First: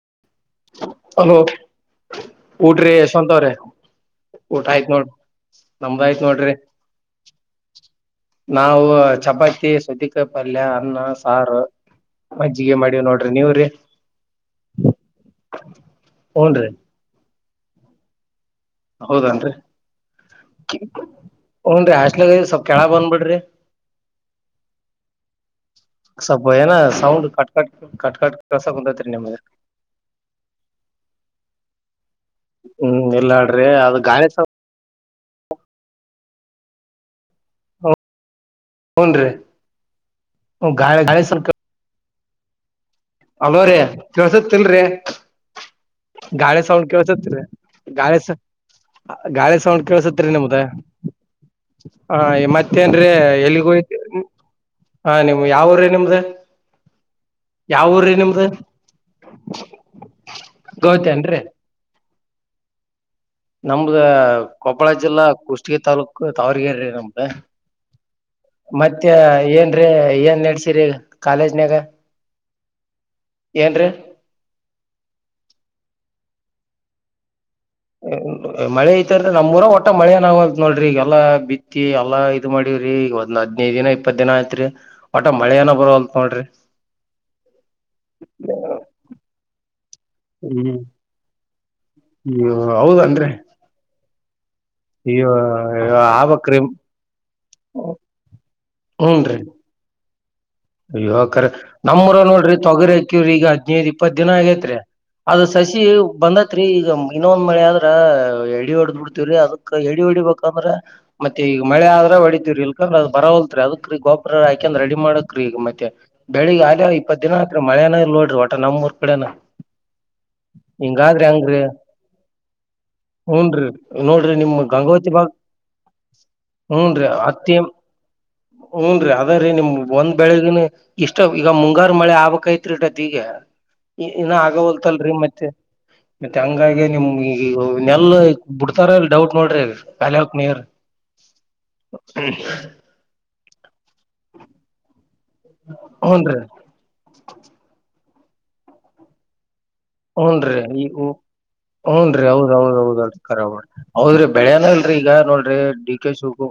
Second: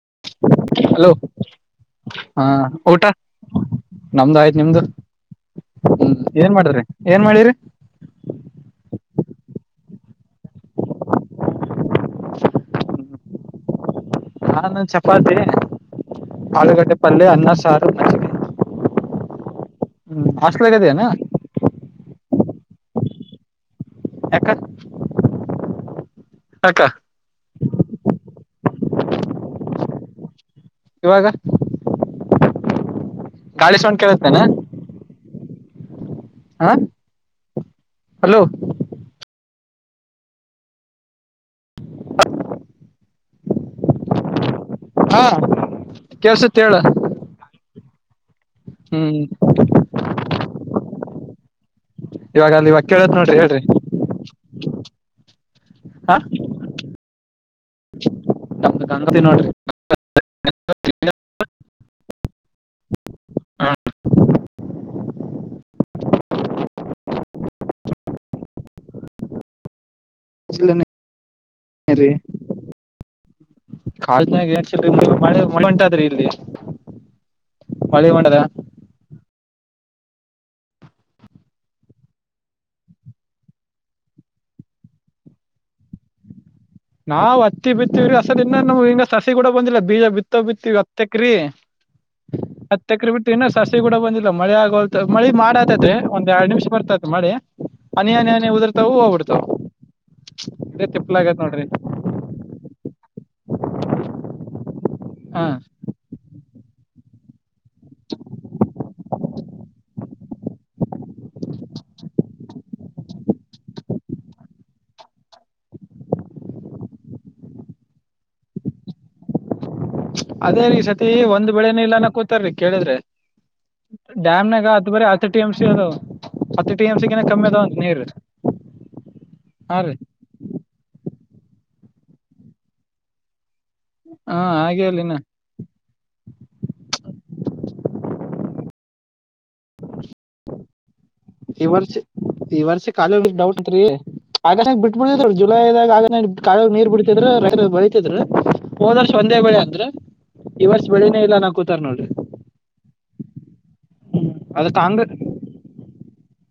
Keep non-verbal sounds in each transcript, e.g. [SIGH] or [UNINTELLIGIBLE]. [INAUDIBLE] Hello ಹಾ ಊಟ್ರಿ ಊಟ ಯಶವಂತವ್ರೆ ನಮ್ದು ಊಟ ನಿಮ್ದು ಆಯ್ತ್ ನೋಡ್ ಹ್ಮ್ ನಮ್ದಾಯ್ತ್ ನೋಡ್ರಿ ಏನ್ ಮಾಡಿದ್ರಿ ಏನ್ ಮಾಡಿರಿ ನಾವು ಚಪಾತಿ ಸೌತಿಕಾಯಿ ಪಲ್ಯ ಅನ್ನ ಸಾರು ಮಜ್ಜಿಗೆ ಮಾಡೀವ್ ನೋಡ್ರಿ ನೀವ್ರಿ ನಾನ್ ಚಪಾತಿ ಹೂನ್ರಿ ಆಲೂಗಡ್ಡೆ ಪಲ್ಯ ಅನ್ನ ಸಾರ್ ಮಜ್ಜ್ಗೆ ಹೌದನ್ರಿ ಹಾಸ್ಟೆಲ್ದಾಗ ಇದೆಯೇನ ಹುನ್ರಿ ಅ ಸ್ವಲ್ಪ ಕೆಳ ಬಂದ್ ಬಿಿಡ್ರಿ ಯಾಕ ಸಪ ಏನ ಯಾಕ sound cut cut cut cut ಕಸ ಕುಂತೈತ್ರಿ ನಿಮಗೆ ಇವಾಗ ಹ್ಮ್ ಎಲ್ಲಾಡ್ರಿ ಅದ ಸೌಂಡ್ ಗಾಳಿ ಕೇಳತ್ತೇನ ಆ ಹ ಹನ್ ರೀ ಗ ಗಾಳಿ ಸ್ಲ್ ಅಲ್ವೋ ರೀ ಕೇಳ್ಸತ್ತಲ್ರಿ ಹಾ ಕೇಳ್ಸುತ್ತ ಗಾಳಿ ಹೇಳ ಸೌಂಡ್ ಕೇಳಸತ್ರಿ ಗಾಳಿ ಹ್ಮ್ ಗಾಳಿ ಸೌಂಡ್ ಕಳ್ಸತ್ರಿ ನಿಮ್ಮದ ಹಾ ಇವಾಗ ಅಲ್ಲಿ ಇವಾಗ ಮತ್ತೇನ್್ರೆ ಕೇಳತ್ ನೋಡ್ರಿ ಹೇಳ್ರಿ ಎಲ್ಲಿಗೋಯ್ತ ಹಾ ನಿಮ್ ಯಾವ್ರೀ ಹಾ ನಿಮ್ರ ಯಾವ ಊ್ರೀ ನಿಮ್ದು ನಮ್ದು ಗಂಗತಿ ನೋಡ್ರಿ ಗೌತಿನ್ರಿೀ ತಿ ತಾಲೂಕು ದಾವರಗೆರೆ ನಮ್ದ ಮತ್ತೆ ಏನ್ರೀ ಏನ್ ನಡ್ಸಿರಿ ಕಾಲೇಜನ್ಯಾಗ ಕಾಳಿನಾಗೆ ಏನ್ ಚಿ ಫ್ರೆಂಡ್ಶಿಪ್ ಉಂಟಾದ್ರಿ ಇಲ್ಲಿ [UNINTELLIGIBLE] ಮಳೆ ಹೊಂಡದ ಮಳೆ ಈತರ ನಮ್ಮ್ಊರ ಒಟ್ಟ ಮಳೆನಂತ ನೋಡ್ರಿ ಈಗಲ್ಲ ಬಿತ್ತಿ ಎಲ್ಲ ಇದು ಮಾಡೀವ್ರಿ ಈಗ ಒಂದ ಹದ್ನೈದು ದಿನ ಇಪ್ಪತ್ತು ದಿನ ಏ ಆಯತ್ರಿ ಒಟಾ ಮಳೆ ಏನ ಬರೋಲ್ ನೋಡ್ರಿ ನಾವ್ ಹತ್ತಿ ಬಿತ್ತೀವ್ರೀ ಅಸಲ್ ಇನ್ನೇನು ಹಿಂಗ ಸಸಿ ಕೂಡ ಬಂದಿಲ್ಲ ಬೀಜ ಬಿತ್ತ ಬಿತ್ತವಿ ಹ್ಮ್ ಹತ್ತಕ್ರೀ ಹತ್ತ ತಕ್ರ ಹೌದನ್ರಿ ಬಿಡ್ತವಿ ನ ಸಸಿ ಕೂಡ ಬಂದ ಮಳೆ ಯಾಗವಲ್ದು ಮಳಿ ಅಯ್ಯೋ ಮಾಡತ ಒಂದ್ ಎರಡ್ ಆಗ್ಬಕ್ರಿ ನಿಮಿಷ ಬರ್ತೈತೆ ಮಳಿ ಹನಿ ಹನಿ ಉದ್ರು ವು ಹೂನ್ರಿ ಹೋಗ್ಬಿಡ್ತಾವ ಇದೇ ತಿಪ್ಪಲ ಆಗೇತ್ ನೋಡ್ರಿ ನಮ್ಮೂರ ನೋಡ್ರಿ ತೊಗರಿ ಹಾಕ್ಯವ್ರಿ ಈಗ ಹದ್ನೈದ್ ಇಪ್ಪತ್ ದಿನ ಆಗೇತ್ರಿ ಅದ ಹಾ ಸಸಿ ಬಂದತ್ ತ್ರಿ ಈಗ ಇನ್ನೊಂದ್ ಮಳೆ ಆದ್ರ ಎಡಿ ಹೊಡ್ದ್ ಬಿಡ್ತಿವ್ರೀ ಅದಕ್ ಎ ಡಿ ಹೊಡಿಬೇಕಂದ್ರ ಮತ್ತೆ ಈಗ ಮಳೆ ಆದ್ರೆ ಹೊಡೀವ್ರರಿ ಇಕಂದ್ರೆ ಅ ಬರ ಹೊಲ್ತ್ರಿ ಅದಕ್ ಗೊಬ್ಬರ ಹಾಕ ಅಂದ್ರ ರೆಡಿ ಮಾಡ ಕ್ರಿ ಈಗ ಮತ್ತೆ ಬೆಳಿಗ್ ಆಲ್ ಇಪ್ಪತ್ ದಿನ ಹತ್ರಿ ಮಳೆನ ನೋಡ್ರಿ ಒಟ ನಮ್ೂಊರ್ ಕಡೆನ ಅದೇ ರೀ ಸತಿ ಹಿಂಗಾದ್ರಿ ಒಂದ್ ಹೆಂಗ್ರಿ ಬೆಳೆನ ಇಲ್ಲಾನ ಕೂತಾರಿ ಕೇಳಿದ್ರೆ ಹೂನ್ರಿ ನೋಡ್ರಿ ನಿಮ್ ಡ್ಯಾಮ್ನಾಗ ಹತ್ ಬರ ಗಂಗಾವತಿ ಹತ್ತು ಬಾಗ್ ಟಿ ಎಂ ಸಿ ಅದಾವ ಹತ್ತು ಟಿ ಎಂ ಸಿಗ ಕಮ್ಮಿ ಅದಾವಂತ ನೀರು ಹೂನ್ ರೀ ಅದ ರೀ ನಿಮ್ ಒಂದ್ ಬೆಳಿಗ್ನ ಇಷ್ಟ ಈಗ ಮುಂಗಾರು ಮಳೆ ಆಗ್ಕ್ಐತ್ರಿ ಟತ್ ಈಗೆ ಇನ್ನ ಹಾ ಆಗ ಹಾಗೆ ಅಲ್ ಹೊಲ್ತಲ್ರಿ ಇನ್ನ ಮತ್ತೆ ಮತ್ತೆ ಹಂಗಾಗಿ ನಿಮ್ ಈಗಿಗೂ ನೆಲ್ ಬಿಡ್ತಾರಲ್ ಡೌಟ್ ನೋಡ್ರಿ ಖಾಲಿ ಹಾಕ್ ನೀ್ರ ಈ ವರ್ಷ ಈ ವರ್ಷ ಖಾಲಿ ಹೋಗ ಡೌಟ್ ಉಂಟ್ರಿ ಆಗಸ್ ಬಿಟ್ಬಿಿದ ಜುಲೈದಾಗ ಆಗ ಹೂನ್ರಿ ಕಳ ನೀರ್ ಬಿಡ್ತಿದ್ರ ರೈತ ಬೆಳೆ ತಿದ್ರು ಹೋದ ವರ್ಷ ಒಂದೇ ಬೆಳೆ ಅಂದ್ರ ಹುನ್ರೀ ಈ ವರ್ಷ ಉ ಬೆಳೆನೇ ಇಲ್ಲ ಅನ್ನಾಕೂತಾರ್ ನೋಡ್ರಿ ಹ್ನ್ ರೀ ಹೌದೌದ್ೌದಲ್ರಿಖರಾಬಡ್ರಿ ಹೌದ್ರಿ ಬೆಳ್ಯನ ಅದ ಅಲ್ರರಿ ಈಗ ಕಾಂಗ್ರೆ ನೋಡ್ರಿ ಡಿ ಕೆ ಶು ಕು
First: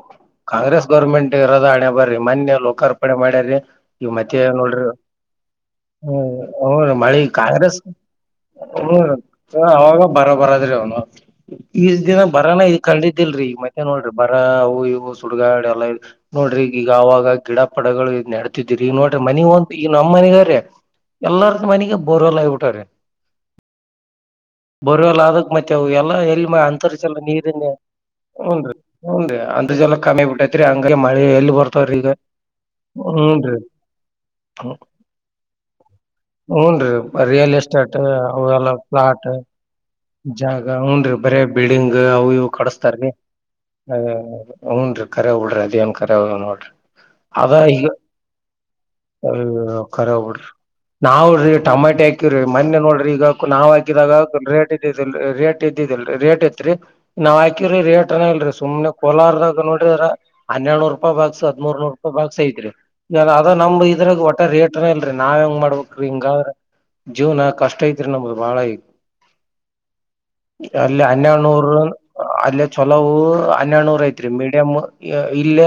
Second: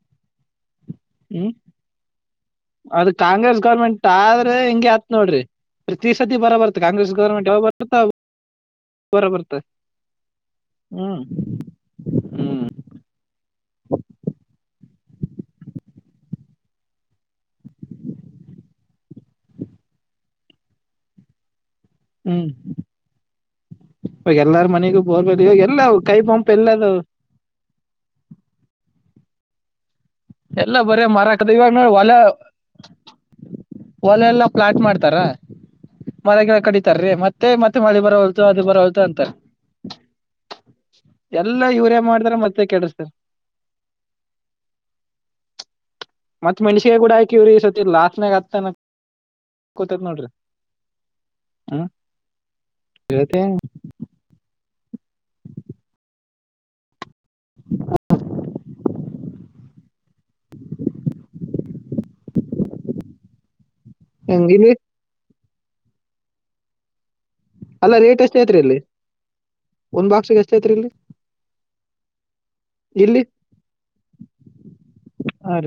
ಕಾಂಗ್ರೆಸ್ ಗೌರ್ಮೆಂಟ್ ಹ್ಮ್ ಇರೋದ ಹಣೆ ಬರ್ರಿ ಮನ್ಯ ಅದು ಲೋಕಾರ್ಪಣೆ ಮಾಡ್ಯರಿ ಕಾಂಗ್ರೆಸ್ ಗೌರ್ಮೆಂಟ್ ಈವ ಮತ್ತೆ ಆದ್ರೆ ನೋಡ್ರಿ ಹಿಂಗೆ ಆತ್ ನೋಡ್ರಿ ಪ್ರತಿ ಸತಿ ಹ್ಮ್ ಬರ ಬರ್ತ ಅವ ಕಾಂಗ್ರೆಸ್ ಮಳಿ ಗೌರ್ಮೆಂಟ್ ಯಾವಾಗ ಕರಸ ಬರ್ತ ಹ್ಮ ಬರ ಬರ್ತ ಅವಾಗ ಬರೋ ಬರದ್ರಿ ಅವನು ಹ್ಮ್ ಈಷ್ಟ ದಿನ ಬರಾನ ಇದ್ ಕಂಡಿದ್ದಲ್ರೀ ಮತ್ತೆ ನೋಡ್ರಿ ಬರ ಅವು ಇವು ಸುಡ್ಗಾ ಎಲ್ಲ ನೋಡ್ರಿ ಈ ಈಗ ಹಾಗ ಗಿಡ ಪಡಗಳು ನೆಡ್ತಿದೀರಿ ನೋಡ್ರಿ ಮನಿಗ್ ಒಂದು ಈಗ ನಮ್ಮ್ ಮನಗ್ರೆ ಎಲ್ಲಾರ್ಕು ಮನಿಗೆ ಬರ್ಲ್ಲ ಹ್ಮ್ ಆಗ್ಬಿಟ್ಟ್ರೆ ಇವಾಗ ಎಲ್ಲಾರ ಮನೆಗೂ ಬರುವವೆಲ್ಲ ಬೋರ್ವೆಲ್ ಆದಕ್ ಇವಾಗ ಮತ್ತೆ ಅ ಎಲ್ಲ ಕೈ ಎಲ್ಲಿ ಪಂಪ್ ಎಲ್ಲ ಅಂತರ್ ಅದಾವ ಎಲ್ಲ ನೀರ್ ಹ ಹುನರಿ ಅಂತ ಜಲ ಕಮ್ಮಿ ಬಿಟ್ಟೈತ್ರಿ ಎಲ್ಲ ಹಂಗ ಬರೇ ಮಳೆ ಮರಾಕದ ಎಲ್ಲಿ ಇವಾಗ ನೋಡಿ ಬರ್ತವ್ರ ಈಗ ಹೊಲ ಹ್ಮ್ನ ಹೊಲ ಎಲ್ಲ ಹ್ಮ ಪ್ಲಾಟ್ ಮಾಡ್ತಾರ ಮರ ಗಿಡ ಹೂನ್ ಕಡಿತಾರ್ರಿ ರರಿ ಮತ್ತೆ ರಿಯಲ್ ಮತ್ತೆ ಎಸ್ಟೇಟ್ ಮಳೆ ಬರವಲ್ತು ಅದು ಅವಲ್ಲ ಬರವಲ್ತು ಫ್ಲಾಟ್ ಅಂತಾರ ಜಾಗ ಹನ್ರಿ ಬರೇ ಎಲ್ಲ ಬಿಲ್ಡಿಂಗ್ ಇವ್ರೇ ಅವು ಮಾಡ್ತಾರ ಇವು ಮತ್ತೆ ಕೆಡಿಸ್ತಾರ ಕಡಸ್ತಾರಿ ಹ ಹನ್ರಿ ಕರ ಉಡ್ರಿ ಅದೇನ್ ಕರೆ ಅದ ಮತ್ ನೋಡ್ರಿ ಮಣಸಿಗೆಗ ಕೂಡ ಆಕಿವ್ರ ಈ ಸತ್ತಲ್ಲ ಆತನಾಗ ಆತನ ಹ ಕರ ಹ್ಬಿಡ್ರಿ ನಾವವುರೀ ಹ್ಮ್ ಟೊಮಾಟೆ ಹಾಕಿವ್ರಿ ಮೊೆ ನೋಡ್ರಿ ಇವತ್ತೇ ಈಗಾಕ ನಾವ್ ಹಾಕಿದಾಗ ರೇಟ್ ಇದಿದಿಲ್ ರೇಟ್ ಇದ್ದಿದಿಲ್ರಿ ರೇಟ್ ತ್ರಿ ನಾವ್ ಹಾಕಿರರಿ ರೇಟ್ ಅನ ಇಲ್ರಿ ಸುಮ್ನೆ ಕೊಲಾರದಾಗ ನೋಡಿ ಹನ್ನೆಡುನರು ರೂಪಾಯಿ ಬಾಕ್ಸ್ ಹದ್ಮೂರ್ ನೂರು ರೂಪಾಯಿ ಬಾಕ್ಸ್ ಐತ್ರಿ ಅದ ನಮ್ ಇ ಇದ್ರಾಗ ಒಟ್ಟ ಹೆಂಗ್ ಇಲ್ಲಿ ರೇಟ್ನ ಇಲ್ರರಿ ನಾವ್ ಹೆಂಗ ಮಾಡ್ಬಬೇಕಕ್ ಹಿಂಗ್ರ ಜೀವ್ನ ಕಷ್ಟ ಅಲ್ಲ ಇಐತ್ ರೇಟ್ ನಮ ಎಷ್ಟೈತ್ರಿ ಮಾಾಳೆ ಇಲ್ಲಿ ಒಂದ್ ಬಾಕ್ಸ್ ಅಲ್ಲಿ ಹನ್ನೆನೂರ್ ಅಲ್ಲ ಚಲೋವು ಇಲ್ಲಿ ಹನ್ನೆಡುನೂರ ಐತ್ರಿ ಮೀಡಿಯಂ ಹಾ ಇಲ್ಲ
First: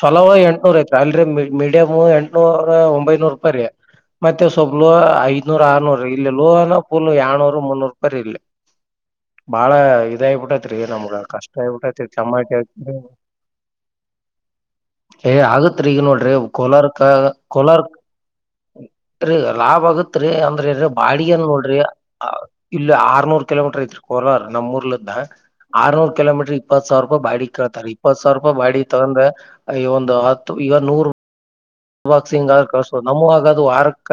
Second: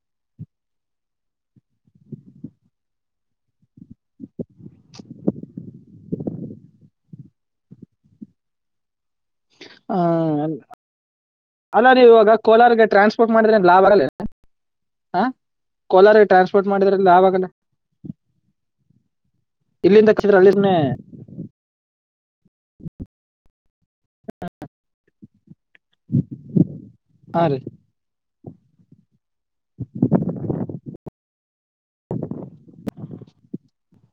ಚಲೋ ಎಂಟುನೂರ ಐ ಸಾಲರಿ ಮೀಡಿಯಮ್ ಎಂಟುನೂರ ಒಂಬೈನೂರು ರೂಪಾಯಿ ರೀ ಮತ್ತೆ ಸ್ವಲ್ಪ್ ಲೋಹ ಐದ್ನೂರ್ ಆರ್ನೂರು ಇಲ್ಲಿ ಲೋಹನ ಫುಲ್ ಯಏನೂರು ಮುನ್ನೂರು ರೂಪಾಯಿ ಇಲ್ಲಿ ಬಾಳ ರೀ ಇದಾಗಬಿಟ್ಟೈತ್ರಿ ನಮ್ಗ ಕಷ್ಟ ಅಲ್ಲ ಆಗ್ಬಿಟ್ಟೈತ್ರಿ ನೀವು ಇವಾಗ ಚಮ್ಮಾ ಕೋಲಾರ್ಗೆ ಟ್ರಾನ್ಸ್ಪೋರ್ಟ್ ಮಾಡಿದ್ರೆ [UNINTELLIGIBLE] ಏ ಆಗತ್ ಈಗ ಕೋಲಾರ್ಗೆ ನೋಡ್ರಿ ಟ್ರಾನ್ಸ್ಪೋರ್ಟ್ ಮಾಡಿದ್ರೆ ಕೋಲಾರ್ಕ ಲಾಭ ಆಗಲ್ಲ ಕೋಲಾರ್ಕ್ ಲಾಭ್ ಇಲ್ಲಿಂದ ಆಗತ್ರಿ ಕಚ್ಚಿದ್ರೆ ಅಲ್ಲಿಂದನೇ ಅಂದ್ರೆ ಬಾಡಿ ಏನ್ ನೋಡ್ರಿ ಇಲ್ಲಿ ಆರ್ನೂರ್ ಕಿಲೋಮೀಟರ್ ಐತ್ರಿ ಕೋರರ್ ನಮೂರ್ಲದ ಆರ್ನೂರು ಕಲೋಮೀಟರ್ ಇಪ್ಪ ಸಾವಿರ ರೂಪಾಯ ಹಾ ಬಾಡಿ ರೀ ಕೇಳ್ರೆ ಇಪ್ಪತ್ತು ಸಾವರ ರೂಪಾಯ ಬಾಡಿ ತಗಂದೆ ಅಯ್ಯೋ ಒಂದು ಹತ್ತು ಈಗ ನೂರು ಬಾಕ್ಸಿಂಗ್ ಆದ ಕಳ್ಸೋದು ನಮ ಆಗದು ವಾರಕ್ಕ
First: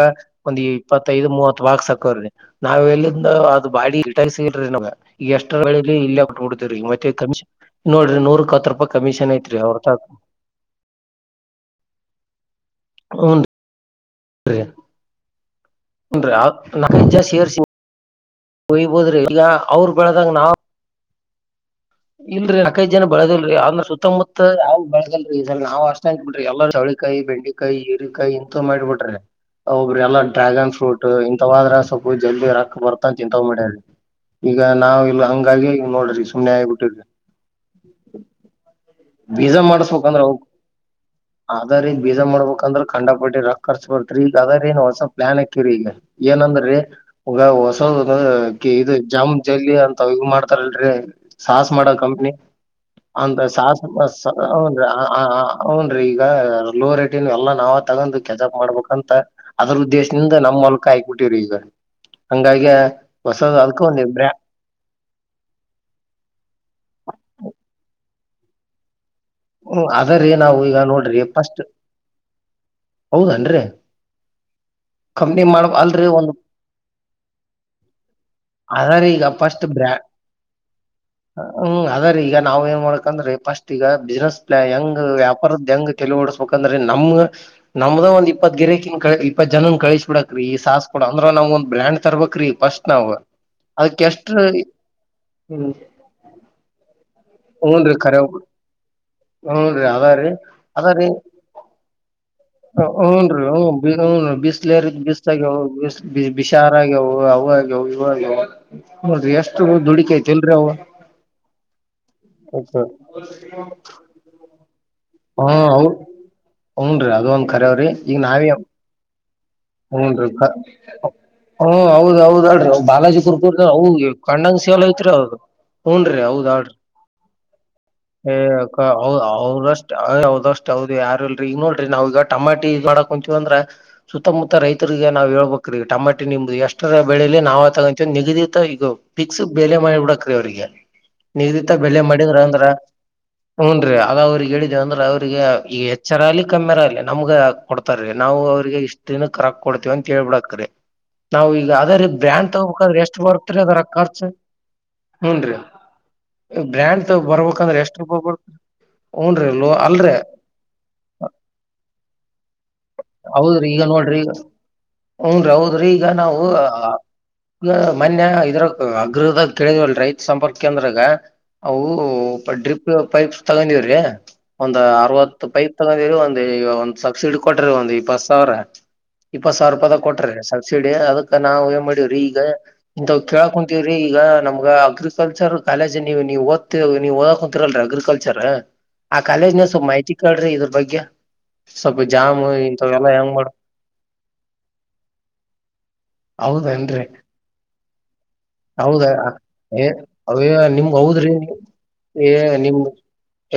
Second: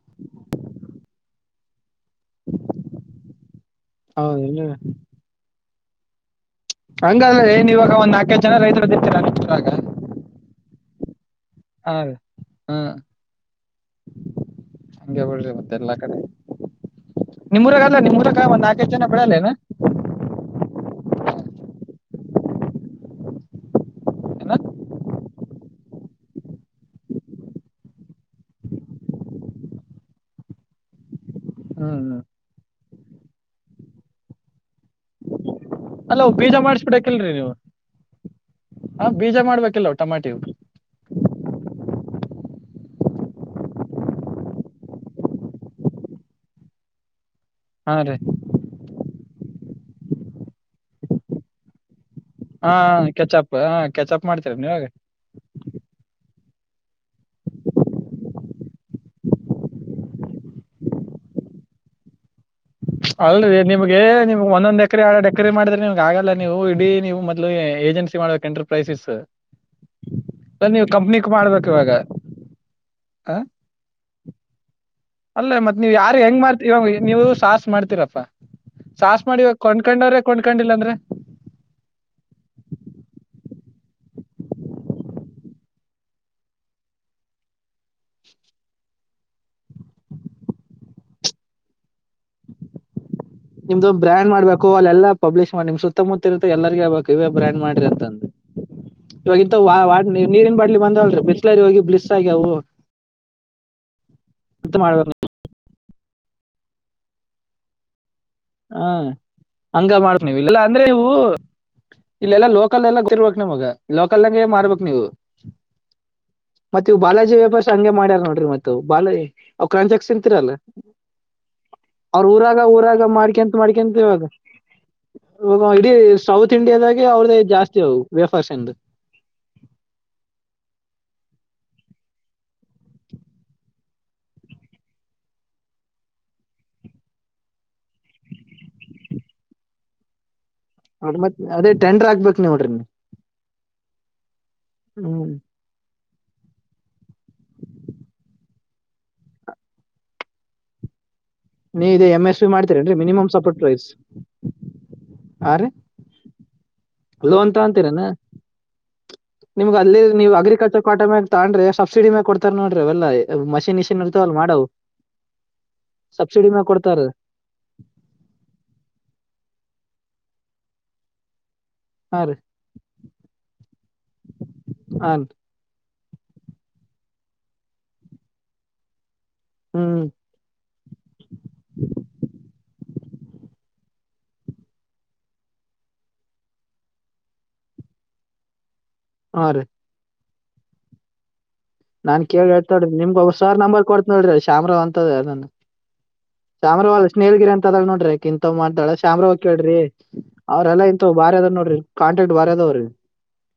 ಒಂದ್ ಇಪ್ಪತ್ತೈದು ಮೂವತ್ತು ವಾಕ್ಸ್ ನಾವ್ ಎಲ್ಲಿಂದ ಅದು ಬಾಡಿ ಗಟಲ್ ಹೌದೇನ್ರಿ ನ ಎಷ್ಟರ ಇಲ್ಲ ನೋಡದ್ರಿ ಮತ್ತೆ ಕಮಿ ಹಂಗಾದ್ರೆ ಏನ್ ಇವಾಗ ಒಂದ್ ನೋಡ್ರಿ ನಾಲ್ಕೈದು ನೂರಕ್ ಜನ ಹತ್ತು ರೈತರು ರೂಪಾಯಿ ಅದಿರ್ತೀರಾ ಕಮಿಷನ್ ಐತ್ರಿ ನಿಮ್ಮೂರಾಗ ಅವ್ರ ತ ಹ ಹ್ಮ ಸರಿ ಕಡೆ ನಿಮ್ಮೂರಾಗ [INAUDIBLE] ಅಲ್ಲ ನಿಮ್ಮೂರಾಗ ಒಂದ್ ನಾಲ್ಕೈದು ಜನ ಹೊಯಬೋದ್ರಿ ಬೆಳೆಯಲ್ಲ ಈಗ ಏನ ಅವ್ರ ಬೆಳದಂಗ ನಾವ್ ಇಲ್ರಿ ನಲ್ಕೈದ ಜ ಬೆಳೆದಲ್ರಿ ಅವದ್ರ ಸುತ್ತಮುತ್ತ ಏನ ಯಾವ ಬ ಬೆಳದಲ್ರಿ ನಾವ್ ಅಷ್ಟ ಅಂತ ಬಿಡ್ರರಿ ಎಲ್ಲ ಬೆಂಡೆಕಾಯಿ ಈರಿಕಾಯಿ ಇಂತ ಮಾಡಿಬಿಟ್ರೆ ಒಬ್ರ ಎಲ್ಲ ಡ್ರ್ಯಾಗನ್ ಫ್ರೂಟ್ ವಾದ್ರ ಹ್ಮ್ ಹ್ಮ್. ಸ್ಲ್ ಜಲ್ ರೊಕ್ಕ ಬರ್ತ ಚಿಂತ ಮಾಡಿ ಈಗ ನಾವವು ಇಲ್ ಹಂಗಾಗಿ ನೋರಿ ಸುಮ್ಮನೆ ಆ ಬಿಡಕಲ್ರಿ ನೀವು ಹಾ ಬೀಜ ಬೀಜಾ ಮಾಡ್ಬೇಕಿಲ್ಲ ಅವ್ ಮಾಡಸ್ಬೇಕಂದ್ರೆ ಟಮಾಟಿ ಅವ ಬೀಜ ಮಾಡ್ಬಬೇಕಂದ್ರಕನ್ಡಪಟ್ಟಿ ರಕ್ ಕರ್ಚ ಬರ್ತ್ರಿ ಈಗ ಅದ್ರ ನ್ ಹೊಸಾ ಪ್ಲಾನ್ ಹಾಕಿರಿ ಈಗ ಏನಂದ್ರಿ ಹಗ ಹಾ ರೀ ಹೊಸದ ಇದು ಜಾಮ್ ಲಿ ಅಂತ ಇಗ ಮಾಡ್ತಾರಲ್ರರಿ ಸಾಹಸ್ ಮಾಡ ಕಂಪನಿ ಹಾ ಕೆಚ್ಚಪ್ಪ [INAUDIBLE] ಹ ಈ ಲೋ ರೇಟನ್ ಎಲ್ಲಾ ನಾವ ತಗೊಂಡ್ ಕೆಸಾಪ್ ಮಾಡಬೇಕಂತ ಅದ್ರ ಉದ್ದೇಶದಿಂದ ನಮ್ಮ್ಲ್ಕ ಆಯಬ ಟ್ಟ ಈಗ ಹಂಗಾಗಿ ಅಲ್ ಹೊಸದ ಅದ್ಕ ಒಂದ ಬ್ರ್ಯಾ ನಿಮಗೆಮಗ್ ಒಂದೊಂದ್ ಎಕ್ರ ಎಕ್ರ ಮಾಡಿದ್ರೆ ನಿಮ್ಗ್ ಆಗಲ್ಲ ನೀವು ಇಡೀವ್ ಮೊಲು ಏಜೆನ್ಸಿ ಮಾಡ್ಬೇಕು ಎಂಟರ್ಪ್ರೈಸಿಸಸ್ ಹ್ಮ ಅದ್ರೀ ನಾವವು ಈಗ ನೋಡ್ರಿ ಪಫಸ್ಟ್ ಮಾಡ್ಬೇಕ್ ಇವಾಗ ಹೌದನ್ ರಿ ಅಲ್ಲೇ ಮತ್ ನೀವ್ ಯಾರ್ ಹೆಂಗ್ ಮಾಡ್ತಿ ಇವಾಗ ನೀವು ಸಾಸ ಮಾಡ್ತೀರಪ್ಪಾ ಅದಾರಿ ಸಾಸ್ ಈಗ ಮಾಡವ ಫಸ್ಟ್ ಬ್ರ್ಯಾ ಕೊಂಡ್ಕೊಂಡವ್ರೆ ಕೊಂಡ್ಕೊಂಡಿಲ್ಲ ಅಂದ್ರೆ ಹ್ಮ್ ಅದ್ರ ಈಗ ನಾವ್ ಏನ್ ಮಾಡ್ಕಂದ್ರೆ ಪಫಸ್ಟ್ ಈಗ ಬಿಸ್ನೆಸ್ ಹೆಂಗ್ ವ್ಯಾಪಾರದ ಹೆಂಗ್ ಕೆಲ ಓಡಸ್ಬೇಕಂದ್ರೆ ನಮ್ ನಮ್ದ ಒಂದ ಇಪ್ಪತ್ ಗೆರೆ ಕಿನ್ ಕ ಇ ಜನನ್ ಕಳಿಸ್ ಬಿಡಕ್ ರೀ ಸ ಸಾಸ್ಕ ಕೊಡ ಅಂದ್ರ ನಾವ ಒಂದ್ ಬ್ರ್ಯಾಂಡ್ ತರ್ಬೇಕಕ್ ರಿ ಫಸ್ಟ್ ನಾವ್ ಅದಕ್ ಎಷ್ಟ್ರ ನಿಮ್ದುರ್ಯಾಬೇಕು ಅಲ್ಲಾ ಪಬ್ಲಿಷ್ ಮಾಡಿ ಹ್ಮ್ ನಿಮ್ ಸುತ್ತ ಇರುತ್ತೆ ಎಲ್ಲರ್ಗ ಹೇಬೇಕು ಬ್ರ್ಯಾಂಡ್ ಹೂನ್ರಿ ಕರೆ ಮಾಡಿರಂತಂದು ಇವಾಗ ಇಂತ ವ ಹೂನ್ರಿ ಅದಾರಿ ನೀರಿನ ಬಾಟ್ಲಿ ಅದಾರಿ ಬಂದವಲ್ ಬಿಸತ್ಲರಿ ಹೋಗಿ ಬ್ಸ್ತ ಆಗ್ಯವು ಹ್ಮ್ ರಿ ಹ ಹೂನ್ ಅಂತ ಬಿಸ್ಲಾರ್ ಮಾಡ್ಬೇಕ್ ಬಿಸ್ ಆಾಗಿ ವಿಷ್ ವಿ-ವಿಷಾರ ಔ-ಔ-ಯೊ ವ ಹ ನೋಡ್ರಿ ಎಷ್ಟು ಹಂಗ ಮಾಡ್ಬೇಕ್ ದುಡಿಕೈತಿಲ್ರಿ ಅವ ಇಲ್ಲೆಲ್ಲ ಲೋಕಲೆಲ್ಲ ಗೊತ್ತಿರ್ಬೇಕಕ್ನನ್ಮಗ ಲೋಕಲ್ನಾಗೇ ಮಾಡ್ಬೇಕ್ ನಿ ಹಾಂ ಹೌ ಇವು ಹೂನ್ ರೀ ಅದ ಬಾಲಾಜಿ ಒಂದ್ ವೇಪರ್ಸ್ ಕರವ್ರಿ ಹಂಗೆ ಈಗ ಮಾಡ್ಯಾರ ನೋಡ್ರಿ ನಾವಿ ಮತ್ ಬಾಲ ಅವ್ ಕ್ರಂಚಕ್ ಹೂಂರಿ ಅ ತಿಂತಿರಲ್ಲ ಹೌ ಹೌದ್ ಹೌದು ಅವ್ರ ಊರಾಗ ಹೌದಲ್ರಿ ಊರಾಗ ಬಾಲಾಜಿ ಕುರ್ ಮಾಡ್ಕಂತ ತರ ಮಾಡ್ಕಂತ ಅವನ್ಗೆ ಇವಾಗ ಕಣ್ಣನ್ ಸೇಲ್ ಐತ್ರಿ ಅವ ಇವಾಗ ಇಡೀ ಹೂಂರ್ರಿ ಹೌದ ಸೌತ್ ಆಡ್ರಿ ಇಂಡಿಯಾದಾಗೆ ಅವ್ರದೇ ಜಾಸ್ತಿ ಅವು ಏ ವೇಫರ್ಸ್ ಏ ಎಂದು ಅಕಾ ಔ ಅವ್ರಸ್ಟು ಎ ಅವ್ರಸ್ಟ್ ಹೌದಿಯ ಯಾರು ಇಲ್ರಿ ಈಗ ನೋಡ್ರಿ ನಾವು ಈಗ ಟಮಾಟಿ ಇದ್ ಮಾಡಕ್ ಕುಂತೀವಂದ್ರೆ ಸು ಸುತ್ತಮುತ್ತ ರೈತರಿಗೆ ನಾವು ಹೇಳ್ಬೇಕ್ರೀ ಟಮಾಟೆ ನಿಮ್ದು ಎಷ್ಟರ ಬೆಳಲಿ ನಾವಾ ತಗೊಂತ್ತೀವಿ ನಿಗದಿತ ಇದು ಪಿ ಸ್ಕ್ ಬೆಲೆ ಮಾಡಿ ಬಿಡಕ್ ರೀ ಅವ್ರಿಗೆ ಅದ್ ಮತ್ ಅದೇ ನಿಗದಿತ್ತ ಬೆಲೆ ಟೆಂಡರ್ ಹಾಕ್ಬೇಕು ಮಾಡಿದ್ರೆ ಅಂದ್ರೆ ನೋಡ್ರಿ ನೀವು. ಹೂಂ ಆ ಆಗ ಅವ್ರಿಗೆ ಹೇಳಿದೇವ ಅಂದ್ರೆ ಹ್ಮ್ ಅವ್ರರಿಗೆ ಈ ಚರಅಲಿ ಕಮ್ಮಿರಲಿ ನಮ್ಗೆ ಕೊಡ್ತಾರೀ ನಾವು ಅವ್ರರಿಗೆ ಇಶ್ ತಿಂ ಕರಾಕ್ ಕೊಡ್ತೇವ ಅಂತ ಹೇಳ್ಬಿಡಾಕ್ರಿ ನಾವು ಈಗ ನೀವ್ ಅದೇ ಇದೇ ರೀ ಎಂ ಎಸ್ ಪಿ ಬ್ರ್ಯಾಂಡ್ ಮಾಡ್ತೀರೇನ್ರಿ ತಗೋಬೇಕಾದ್ರೆ ಎಷ್ಟ್ ಮಿನಿಮಮ್ ಸಪೋರ್ಟ್ ಬರ್ತ್ರಿ ಅದರ ಪ್ರೈಸ್ ಖರ್ಚ್ ಹಾ ಹೂಂರ್ರಿ ರೀ ಬ್ರ್ಯಾಂಡ್ ತ ಬರ್ಬೇಕಂದ್ರೆ ಎಸ್ಟ್ರು ಬರ್ ಬರ್ ಹುನ್ರಿ ಲೋ ನಿಮ್ಗ ಅಲ್ಲಿ ಅಲ್ರರಿ ನೀವು ಅಗ್ರಿಕಲ್ಚರ್ ಕ್ವಾಟ ಮ್ಯಾಗ ತಗಾಂಡ್ರೆ ಸಬ್ಸಿಡಿ ಮ್ಯಾಗ ಕೊಡ್ತಾರೆ ನೋಡ್ರಿ ಅವೆಲ್ಲ ಅ-ಮ ಸ್ ನಿಶಿನ್ ಅಂತವಲ್ ಮಾಡವು ಹೌನ್ರಿ ಹೌದ್ರಿ ಈಗ ನಾವು ಸಬ್ಸಿಡಿ ಅ ಮ್ಯಾಗ ಅ ಕೊಡ್ತಾರ ಈ ಮನ್ಯ ಇದ್ರಾಗೆ ಅಗೃಹದ ಕೇಳಿದ್ವಲ್ ರೈತ ಸಂಪರ್ಕ್ ಕೇಂದ್ರಾಗ ಅವು ಹಾ ರೀ ಡ್ರಿಪ್ ಪೈಪ್ಸ್ ತಗೊಂಡೀವ್ರೀ ಒಂದ್ ಹಾ ಅರವತ್ತು ಪೈಪ್ ತಗಿ ಒಂದ್ ಒಂದ್ ಸಬ್ಸಿಡಿ ಕೊಡ್ರಿ ಒಂದ್ ಇಪ್ಪತ್ ಸಾವ್ರ ಇಪ್ಪತ್ ಸಾವಿರ ರೂಪಾಯಿದ ಹ್ಮ್ ಕೊಟ್ರೆ ಸಬ್ಸಿಡಿ ಅದಕ್ಕ ನಾವು ಏನ್ ಮಾಡೀವ್ರಿ ಈಗ ಇಂತವ್ ಕೇಳ್ ಕುಂತೀವ್ರೀ ಈಗ ನಮ್ಗ ಅಗ್ರಿಕಲ್ಚರ್ ಕಾಲೇಜ್ ನೀವು ನೀವ್ ಓದ್ತ ನೀವು ಓದಕ ಕುಂತಿರಲ್ರಿ ಅಗ್ರಿಕಲ್ಚರ ಆ ಹಾ ಕಾಲೇಜ್ ರೀ ನ ಸ್ವಲ್ಪ ಮಾಹಿತಿ ಕೇಳ್ರಿ ಇದ್ರ ಬಗ್ಗೆ ಸ್ವಲ್ಪ ನಾನ್ ಜಾಮ್ ಕೇಳಿ ಹೇಳ್ತಾಳ್ರಿ ಇಂತವೆ ನಿಮ್ಗ ಒಬ್ಬ ಸಾರ್ ನಂಬರ್ ಕೊಡ್ತ ನೋಡ್ರಿ ಶಾಮರಾವ್ ಅಂತ ನ ನ ಹೌದೇನ್ರಿ ಚಾಮ್ರಾವ ಸ್ನೇಹಲ್ಗಿರಿ ಅಂತ ಅದಳ ನೋಡ್ರಿಕಿಂತವ್ ಮಾಡ್ತಾಳೆ ಹೌದ ಶಾಮ್ರಾವ ಕೇಳ್ರಿ ಏ ಅವೇ ಅವ್ರೆಲ್ಲ ನಿಮ್ಗ್ ತ್ ಹೌದ್ರಿ ಬಾರಿ ಅದಾವ ನೋಡ್ರಿ ಏ ಕಾಂಟಾಕ್ಟ್ ಬಾರಿ ನಿಮ್ ಅದಾವ್ರೀ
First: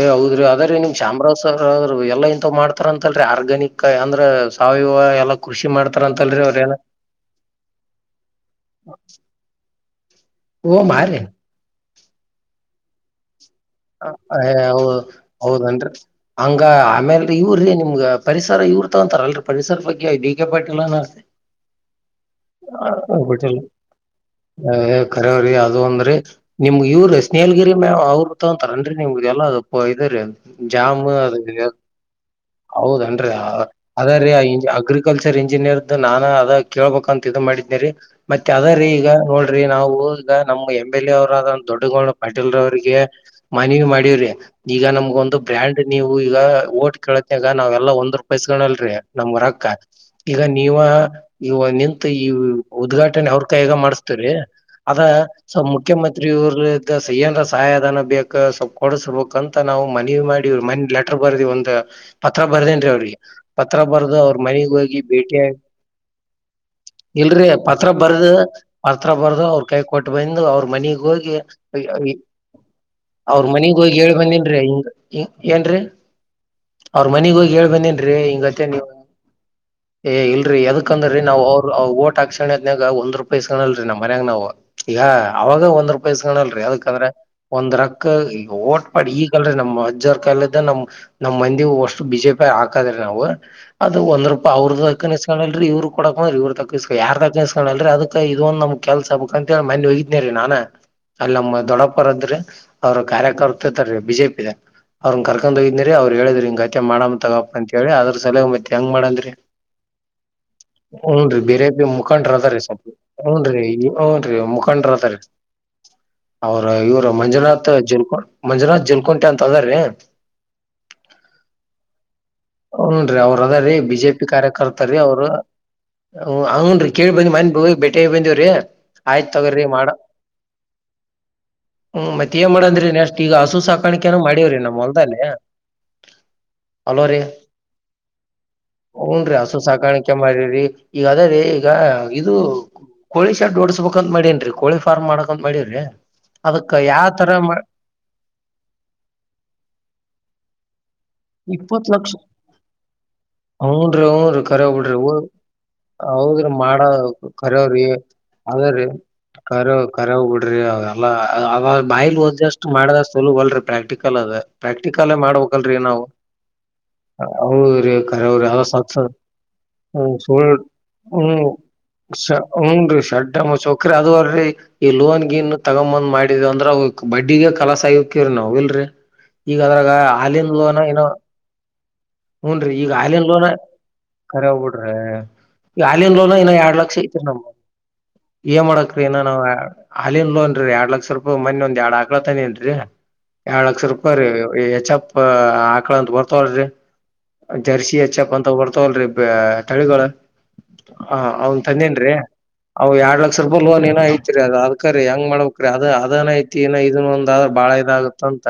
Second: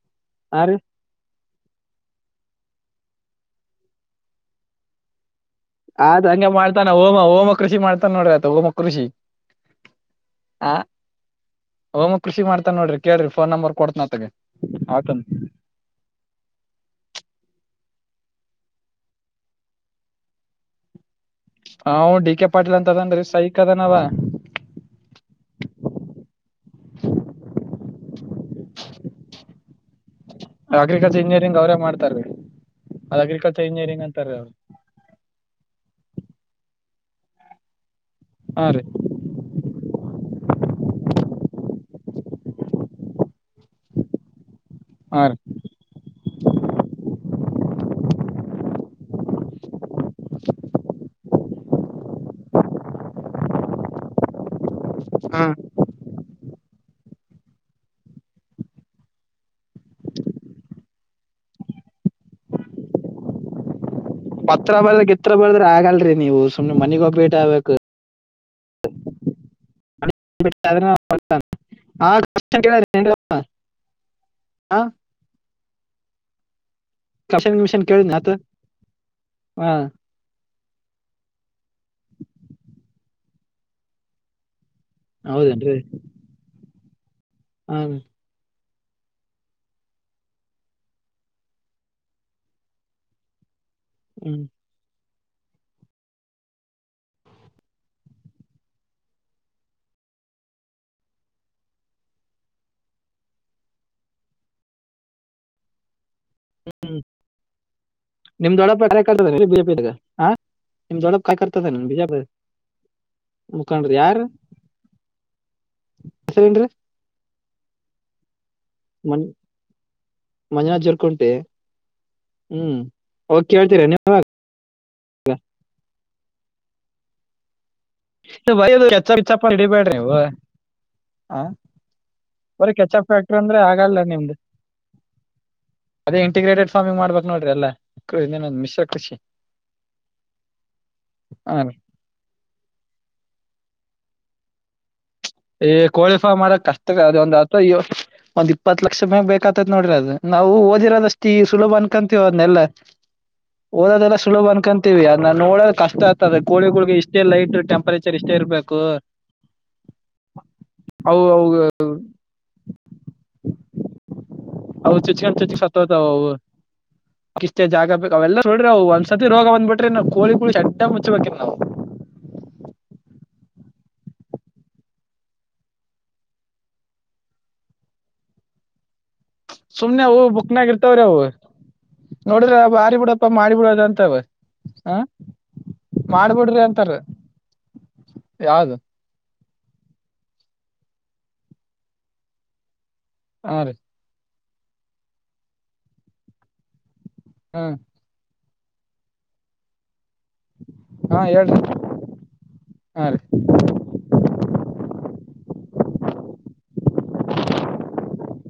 ಏ ಹೌದ್ರಿ ಅದೇ ರಿ ನಿಮ್ ಶಾಮರಾವ್ ಸರ್ ಅವರು ಎಲ್ಲ ಇಂತವ್ ಮಾಡ್ತಾರಂತಲ್ ಆರ್ಗ್ಯಾನಿಕ ಅಂದ್ರೆ ಸಾವಯವ ಎಲ್ಲ ಆತ ಹಂಗೆ ಮಾಡ್ತಾನ ಹೋಮ ಹೋಮ ಕೃಷಿ ಮಾಡ್ತಾನ ನೋಡ್ರ ಆತ ಹೋಮ ಕೃಷಿ ಅ ಓ ಮಾರಿ ಹೋಮ ಕೃಷಿ ಮಾಡ್ತನ್ ನೋಡ್ರಿ ಕೇಳ್ರಿ ಫೋನ್ ನಂಬರ್ ಕೊಡ್ತನ ಹ ಆತಗ ಹ ಹೌದ ಆತನ್ ಹೌದೇನ್ರಿ ಹಂಗ ಆಮೇಲ್ ಇವರೀ ನಿಮ್ಗ ಪರಿಸರ ಇವ್ರು ತೊಗೊಂತ್ತಾರೆ ಅಲ್ರಿ ಪರಿಸರ ಬಗ್ಗೆ ಡಿ ಕೆ ಪಾಟಿಲನ ಹಾ ಆವ್ನ್ ಡಿ ಕೆ ಪಾಟೀಲ್ ಅಂತ ಅದನ್ರಿ ಸೈಕ್ ಅದನವ ಅ ಖರವ್ರಿ ಅದು ಅಂದ್ರಿ ನಿಮ್ಗೆ ಇವ್ರು ಸ್ನೇಹಲ್ಗಿರಿ ಮ ಅವರು ಗತ್ತೊಂತರನ್ರಿ ನಿಮ್ಗ ಎಲ್ಲ ಅದು ಇದುರಿ ಜಾಮು ಅಗ್ರಿಕಲ್ಚರ್ ಅದು ಇಂಜಿನಿಯರಿಂಗ್ ಅ ಅವ್ರೇ ಮಾಡ್ತಾರೀ ಅದ ಹೌದನ್ರಿ ಅ ಅಗ್ರಿಕಲ್ಚರ್ ಇಂಜಿನಿಯರಿಂಗ್ ಅದೇರಿ ಅಂತಾರೀ ಅವ್ರು ಅಗ್ರಿಕಲ್ಚರ್ ಇಂಜಿನಿಯರ್ದು ನಾನ ಅದ ಕೇಳ್ಬೇಕಂತ ಇದು ಮಾಡಿದ್ನೆರಿ ಮತ್ತೆ ಅದೇ ರೀ ಈಗ ನೋಡ್ರಿ ನಾವು ಈಗ ನಮ್ ಎಮ್ ಎಲ್ ಎ ಅವರು ಅದನ್ ದೊಡ್ಡಗೌಡ ಪಾಟೀಲ್ರವ್ರಿಗೆ ಮನವಿ ಮಾಡೀವ್ರಿ ಈಗ ನಮಗ ಹಾ ರೀ ಒಂದು ಬ್ರ್ಯಾಂಡ್ ನೀವು ಈಗ ಓಟ್ ಕೇಳತನಾಗ ನಾವೆಲ್ಲಾ ಒಂದ್ ರೂಪಾಯಿ ಇಸ್ಕೊಲ್ಲರಿ ನಮ್ಗ ರೊಕ್ಕ ಈಗ ನೀವ ಇವ ನಿಂತ್ ಈ ಉದ್ಘಾಟನೆ ಅವ್ರ ಕೈಯಾಗ ಮಾಡಸ್ ರೀ ಅದ ಹಾ ಸ ಮುಖ್ಯಮಂತ್ರಿ ಇವ್ರ್ಲಿದ್ದ ಏನ್ರ ಸಹಾಯಧನ ಬೇಕ್ ಸ್ವಲ್ಪ್ ಕೊಡ್ಸಬೇಕಂತ ಅಂತ ನಾವು ಮನವಿ ಮಾಡಿ ಮನ್ನಿ ಲೆಟರ್ ಬರ್ದ್ ಒಂದು ಪತ್ರ ಬರ್ದೇನ್ ರೀ ಅವ್ರಿಗೆ ಪತ್ರ ಬರ್ದು ಅವ್ರ ಮನಿಗ್ ಪತ್ರ ಹೋಗಿ ಬರ್ದ ಗಿತ್ರ ಭೇಟಿ ಆಗಿ ಬರ್ದ್ರ ಆಗಲ್ರಿ ನೀವು ಸುಮ್ನೆ ಮನಿಗ್ ಹೋಗ್ ಭೇಟಿ ಇಲ್ರಿ ಆಗ್ಬೇಕು ಪತ್ರ ಬರ್ದು ಪತ್ರ ಬರ್ದು ಅವ್ರ ಕೈಯಾಗ್ ಕೊಟ್ಟ ಬಂದು ಅವ್ರ ಅದನ್ನ ಮನೆಗ್ ಹೋಗಿ ಅ ಆ ಕ್ವಶನ್ ಕೇಳ್ಯಾರ ಏನ್ರಿ ಅವ ಅವ್ರ ಮನಿಗ್ ಹೋಗಿ ಹೇಳಿ ಬಂದೀನ್ರಿ ಆ ಹಿಂಗ್ ಅ ಏನ್ರೀ ಅವ್ರ ಮನಿಗ್ ಹೋಗಿ ಕ್ವಶನ್ ಹೇಳ್ ಗಿಶನ್ ಬಂದೇನ್ರೀ ಕೇಳಿದ್ನ ಆತ ಹಿಂಗತ್ತೆ ನೀವ ಹಾ ಏ ಇಲ್ರಿ ಎದ ಹಾಕಂದ್ರೀ ನಾವು ಅವ್ರ ಅ ಓಟ್ ಹಾಕ್ಷಣದ್ನಾಗ ಒಂದ್ರುಪಯಿ ಇಸಕಲ್ಲರಿ ನಮ್ಮ್ ಮನ್ಯಾಗ ನಾವು ಈಗ ಅವಾಗ ಹೌದೇನ್ರಿ ಒಂದ್ ರೂಪಾಯಸ್ಕಣಲ್ರರಿ ಅದಕಂದ್ರ ಒಂದ್ ಹಾ ರಕ್ಕ ಈಗ ಓಟ್ ಬಟ್ ಈಗಲ್ರೀ ನಮ್ ಅಜ್ರ್ ಕಾಲದ ನಮ್ ನಮ್ ಮಂದಿವಷ್ಟು ಬಿಜೆಪಿ ಹಾಕದ್ರಿ ನಾವು ಅದು ಒಂದ್ ಹ್ಮ್ ರೂಪಾಯ ಅವರದ ಲ್ರಿ ಇವ್ರು ಕೊಡಕ ಬಂದ್ರ ಇವ್ರ ತಾಸ್ಕ ಯಾರ್ ತಾಕ ಇಸಕೋಲ್ರಿ ಅದಕ್ ಇದ ಒಂದು ನಮ್ ಕೆಲ್ಸ ಹಾಬೇಕ ಅಂತ ಹೇಳ ಮನ್ನಿ ಹೋಗಿದನೆರಿ ನಾನ ಅಲ್ಲ ನಮ್ಮ ದೊಡ್ಡಪರಿದ್ರಿ ಅವ್ರ ಕಾರ್ಯಕರ್ತೆತರೀ ಬಿಜೆಪಿದ ಅವ್ರನ್ನ ಕರ್ಕೊಂಡ್ ಹೋಗಿದನೆರಿ ಅವ್ರ ಹೇಳಿದ್ರಿ ಹಿಂಗತ್ಯ ಮಾಡಮ್ಮ ತಗಪ ಅಂತ ಹೇಳಿ ಅದ್ರ ನಿಮ್ ಸಲೈತ್ ದೊಡ್ಡಪ್ಪ ಹೆಂಗ್ ಮಾಡಂದ್ರಿ ಕಾರ್ಯಕರ್ತದನ ಬಿಜೆಪಿದಾಗ ಹಾ ನಿಮ್ ದೊಡ್ಡಪ್ಪ ಊನ್ ರೀ ಬಿ ಜೆ ಕಾರ್ಯಕರ್ತದನ ಪಿ ಬಿಜೆಪಿ ಮುಖಾಂಡ್ರ ಅದಾರೀ ಸ್ವಲ್ಪ ಹನ್ ರೀ ಮುಖಂಡ್ರಿ ಯಾರ ಹ್ನ್ ರಿ ಮುಖಂಡ್ರ ಅದಾರೀ ಅವ್ರ ಹೆಸರೇನ್ರಿ ಇವರ ಮಂಜುನಾಥ ಜಲ್ಕೊ ಮಂಜುನಾಥ್ ಮನ್ ಜಲ್ಕುಂಟಿ ಅಂತ ಅದ್ರಾರೀ ಮಂಜುನಾಥ್ ಜರ್ಕುಂಟಿ ಹ್ಮ್ ಹೊನ್ ರಿ ಅವ್ರ ಅವಾಗ ಅದ ರೀ ಕೇಳ್ತೀರ ಬಿಜೆಪಿ ಕಾರ್ಯಕರ್ತ ರೀ ಅವ್ರು ಹೊನ್ನ ಲೀ ಕೇಳಿ ಬಂದ ಮನ್ನಿ ಹೋಗಿ ಬಂದಿವ್ರಿ ನೀವು ಬಯದು ಕೆಚಪ್ ಆಯ್ತ್ ಗಿಚಪ್ ತೋಗರ್ರಿ ಮಾಡ ಹಿಡಿಬೇಡ್ರಿ ನೀವು ಆ ಹ್ಮ್ ಮತ್ತ ಏನ್ ಬರೀ ಮಾಡಂದ್ರಿ ಕೆಚಪ್ ನೆಕ್ಸ್ಟ್ ಈಗ ಫ್ಯಾಕ್ಟ್ರಿ ಹಸು ಅಂದ್ರೆ ಆಗಲ್ಲ ಸಾಕಾಣಿಕೆನು ನಿಮ್ದು ಮಾಡವ್ರಿ ನಮ್ಮೊಲ್ದಲ್ಲಿ ಅದೇ ಇಂಟಿಗ್ರೇಟೆಡ್ ಫಾರ್ಮಿಂಗ್ ಅಲೋ ರೀ ಮಾಡ್ಬೇಕ್ ನೋಡ್ರಿ ಎಲ್ಲ ಇನ್ನೇನೊಂದ್ ಮಿಶ್ರ ಕೃಷಿ ಊನ್ ರಿ ಹಸು ಸಾಕಾಣಿಕೆ ಮಾಡಿರಿ ಈಗ ಅದೇೆ ಹ ಈಗ ಇದು ಕೋಳಿ ಶೆಡ್ ಓಡಸ್ಬೇಕಂತ ಮಾಡೇನ್ರೀ ಕೋಳಿ ಫಾರ್ಮ್ ಮಾಡಕ್ ಏ ಕೋಳಿ ಫಾರಂ ಮಾಡದ ಕಷ್ಟರಿ ಅದ ಒಂದ್ ಅಥ ಮಾ ಒಂದ್ ಇಪ್ಪತ್ ಲಕ್ಷ ಮ್ಯಾಗ ಬೇಕತೈತ್ ನೋಡ್ರಿ ಅದು ನಾವು ಓದಿರದ ಅಷ್ಟ ಈಗ ಸುಲಭ ಇಪ್ಪತ್ ಲಕ್ಷ ಅನ್ಕೊಂತೀವ ಅದನ್ನೆಲ್ಲ ಹೂನ್ರಿ ಓದದೆಲ್ಲ ಸುಲಭ ಹೂನ್ರಿ ಕರೆ ಬಿಡ್ರಿ ಅನ್ಕಂತೀವಿ ಅದ ನೋಡೋ ಕಷ್ಟ ಆಗ್ತದೆ ಹೌದ್ರಿ ಮಾಡ ಕೋಳಿಗೊಳಗೆ ಇಷ್ಟೇ ಲೈಟ್ ಟಂಪರೇಚರ್ ಇಷ್ಟೇ ಇರ್ಬೇಕು ಕರೆವ ಕರೆವ ಬಿಡ್ರಿ ಅವ ಅವು ಅವು ಅವಾಗ ಬಾಯ್ಲ್ ಓದಿದಷ್ಟ ಮಾಡಿದಷ್ಟ ಸಲುಭ ಅಲ್ರರಿ ಪ್ರಾಕ್ಟಿಕಲ್ ಅದ ಅವು ಪ್ರಾಕ್ಟಿಕಲ್ ಚುಚ್ಕೊಂಡ್ ಚುಚ್ ಮಾಡ್ಬೇಕಲ್ರರಿ ನಾವು ಸತ್ತೋತಾವ ಅವು ಹ ಇಷ್ಟೇ ಹೌದ ಜಾಗ ರೀ ಬೇಕ ಅವೆಲ್ಲ ಕರೆವರಿ ಯ್ದೋ ನೋಡ್ರಿ ಅವು ಸಾತ್ ಒಂದ್ಸತಿ ರೋಗ ಬಂದ್ಬಿಟ್ರಿ ನಾವು ಹ್ಮ ಕೋಳಿ ಸುಳ್ಳ ಕುಳಿ ಅಡ್ಡ ಮುಚ್ಚಬೇಕ್ರಿ ಹ್ಮ್ ನಾವು ಸ ಹನ್ ರಿ ಶೆಡ್ಡ ಮುಚ್ಚಬೇಕ್ರಿ ಅದುವರೀ ಈ ಲೋನ್ಗಿನ್ ತಗೊಂಬಂದ್ ಮಾಡಿದಿವ ಅಂದ್ರ ಬಡ್ಡಿಗೆ ಕಲಸ ಆಗಕವ್ರಿ ನಾವ್ ಇಲ್ರರಿ ಈಗ ಅದ್ರಾಗ ಸುಮ್ನೆ ಅವು ಹಾಲಿನ್ ಬುಕ್ನಾಗ ಲೊನ ಇರ್ತಾವ್ರಿ ಇನ್ನ ಅವು ನೋಡಿದ್ರ ಹೂನ್ರಿ ಈಗ ಬಾರಿ ಹಾಲಿನ ಬಿಡಪ್ಪಾ ಲೋನ ಮಾಡಿ ಬಿಡೋದ ಅಂತವ ಕರೆ ಬುಡ್ರಿ ಹ ಈ ಹಾಲಿನ ಲೋನ ಇನ್ನ ಮಾಡ್ಬಿಡ್ರಿ ಎರಡ್ ಅಂತಾರ ಲಕ್ಷ ಐತಿರಿ ನಮ ಏನ್ ಯಾವ್ದು ಮಾಡಕ ರೀ ಏನ ಹಾಲನ್ ಲೋನ್ ಎರಡ್ ಲಕ್ಷ ರೂಪಾಯಿ ಮನ್ನಿ ಒಂದ ಎರಡ್ ಆಕಳ ತಂದಿನ್ರರಿ ಹಾ ಎರಡ್ ರೀ ಲಕ್ಷ ರೂಪಾಯಿ ರೀ ಹೆಚ್ಪ್ ಆಕಳ ಅಂತ ಬರ್ತಾವಳ್ರಿ ಹ್ಮ್ ಜರ್ಸಿ ಹೆಚ್ಪ್ ಅಂತ ಬರ್ತವಲ್ರಿ ತಳಿಗಳು ಹ ಹಾ ಹೇಳ್ರಿ ಅವನ್ ತಂದೇನ್ರೀ ಅವು ಹಾ ರೀ ಎರಡ್ ಲಕ್ಷ ರೂಪಾಯಿ ಲೋನ್ ಏನ ಐತಿರಿ ಅದಕರಿ ಹೆಂಗ ಮಾಡಕ್ ಅದ ಅದನ್ ಐತಿ ನ ಇದನ್ನ ಒಂದಾದರ ಬಾಳ ಇದಾಗತ್ತ ಅಂತ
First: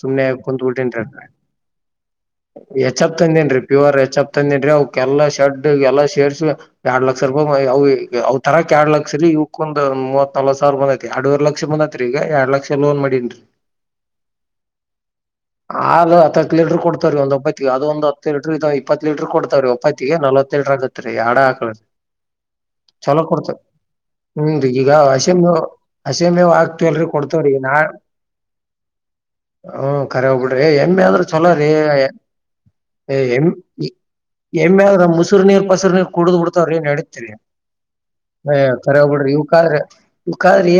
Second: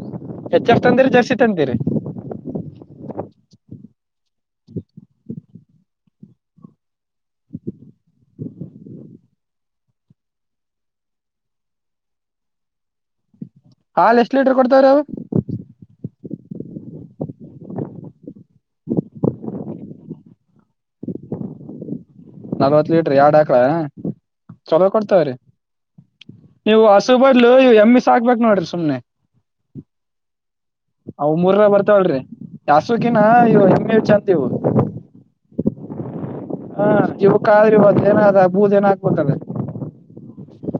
ಸುಮ್ನೆ ಕೊಂತ ಎಚ್ ಎಫ್ ಬಿಟ್ಟನರೀ ತಂದಿರಿ ಅಕಡಿ ಜರ್ಸಿ ತಂದಿರಿ ಹೆಚ್ಪ್ ತಂದೇನ್ ರೀ ಪ್ಯೂರ್ ಹೆಚ್ಪ್ ತಂದೇನ್ ರೀ ಅವಕ್ ಎಲ್ಲ ಶರ್ಡ್ ಎಲ್ಲಾ ಶೇರ್ಸ್ ಎರಡ್ ಲಕ್ಷ ರೂಪಾಯ ಅ ಅವ ಅವ್ ತರ ಕ್ಯಾಡ್ಲಕ್ ಸರಿ ಇವಕ್ಕೊಂದ್ ಮೂವತ್ ನಲ್ವತ್ ಸಾವಿರ ಬಂದತಿ ಅಡವರ್ ಲಕ್ಷ ಬಂದತ್ರತ್ರಿ ಈಗ ಎರಡ್ ಲಕ್ಷ ಲೋನ್ ಮಾಡೇನ್ರಿ ಹಾಲ್ ಎಷ್ಟ್ ಲೀಟರ್ ಕೊಡ್ತಾವ್ರವು ಹಾಲು ಹತ್ತತ್ ಲೀಟರ್ ಕೊಡ್ತಾವೀ ಒಂದ ಒಬ್ೈತ್ತಿಗೆ ಅದು ಒಂದು ಹತ್ತು ಲೀರ್ ಇಪ್ಪತ್ತು ಲೀಟರ್ ಕೊಡ್ತ ರೀ ಒಪ್ಪೈತ್ತಿಗೆ ನಲ್ವತ್ತು ಲೀಟರ್ ಆಗತ್ತತ್ೀ ಆಡ ನಲ್ವತ್ ಲೀಟರ್ ಚಲೋ ಎರಡ್ ಕೊಡ್ತ ಆಕಳ ಹ್ಮ ಚಲೋ ಈಗ ಕೊಡ್ತಾವ್ರಿ ಹಸ ೇವು್ ನೀವು ಆಗ್ತೀಲ್ರಿ ಹಸು ಕೊಡ್ತವ್ರಿ ಬದ್ಲು ನಾ ಇವು ಎಮ್ಮಿ ಸಾಕ್ಬೇಕ್ ನೋಡ್ರಿ ಸುಮ್ನೆ ಹ್ಮ ಕಖರೆ ಹೋಗ್ಬಿಡ್ರಿ ಹೆಿ ಅ ಆದ್ರ ಅವು ಚಲೋ ಮೂರರ ರೀ ಏ ಬರ್ತಾವಲ್ರಿ ಹಸುಕಿನ ಹೆ ಇವು ಎಮ್ಮಿ ಚಂದ ಇವು ಎಮ್ಮೆ ಆದ್ರ್ ಮುಸರು ನೀರು ಪಸರು ನೀರು ಕುಡ್ದ್ ಬಿಡ್ತವ್ರ ಏನ್ ಹಾ ನಡೀತಿರಿ ಇವಕ್ಕಾದ್ರಿ ಇವತ್ತೇನ ಅದ ಬೂದ್ ಏನ ಕರೋಗ್ಬ ಹಾಕ್ಬೇಕದ ಬಿಡ್ರಿ ಇವಾದ್ರೆ ಇವ್ಾದ್ರೆ ಏ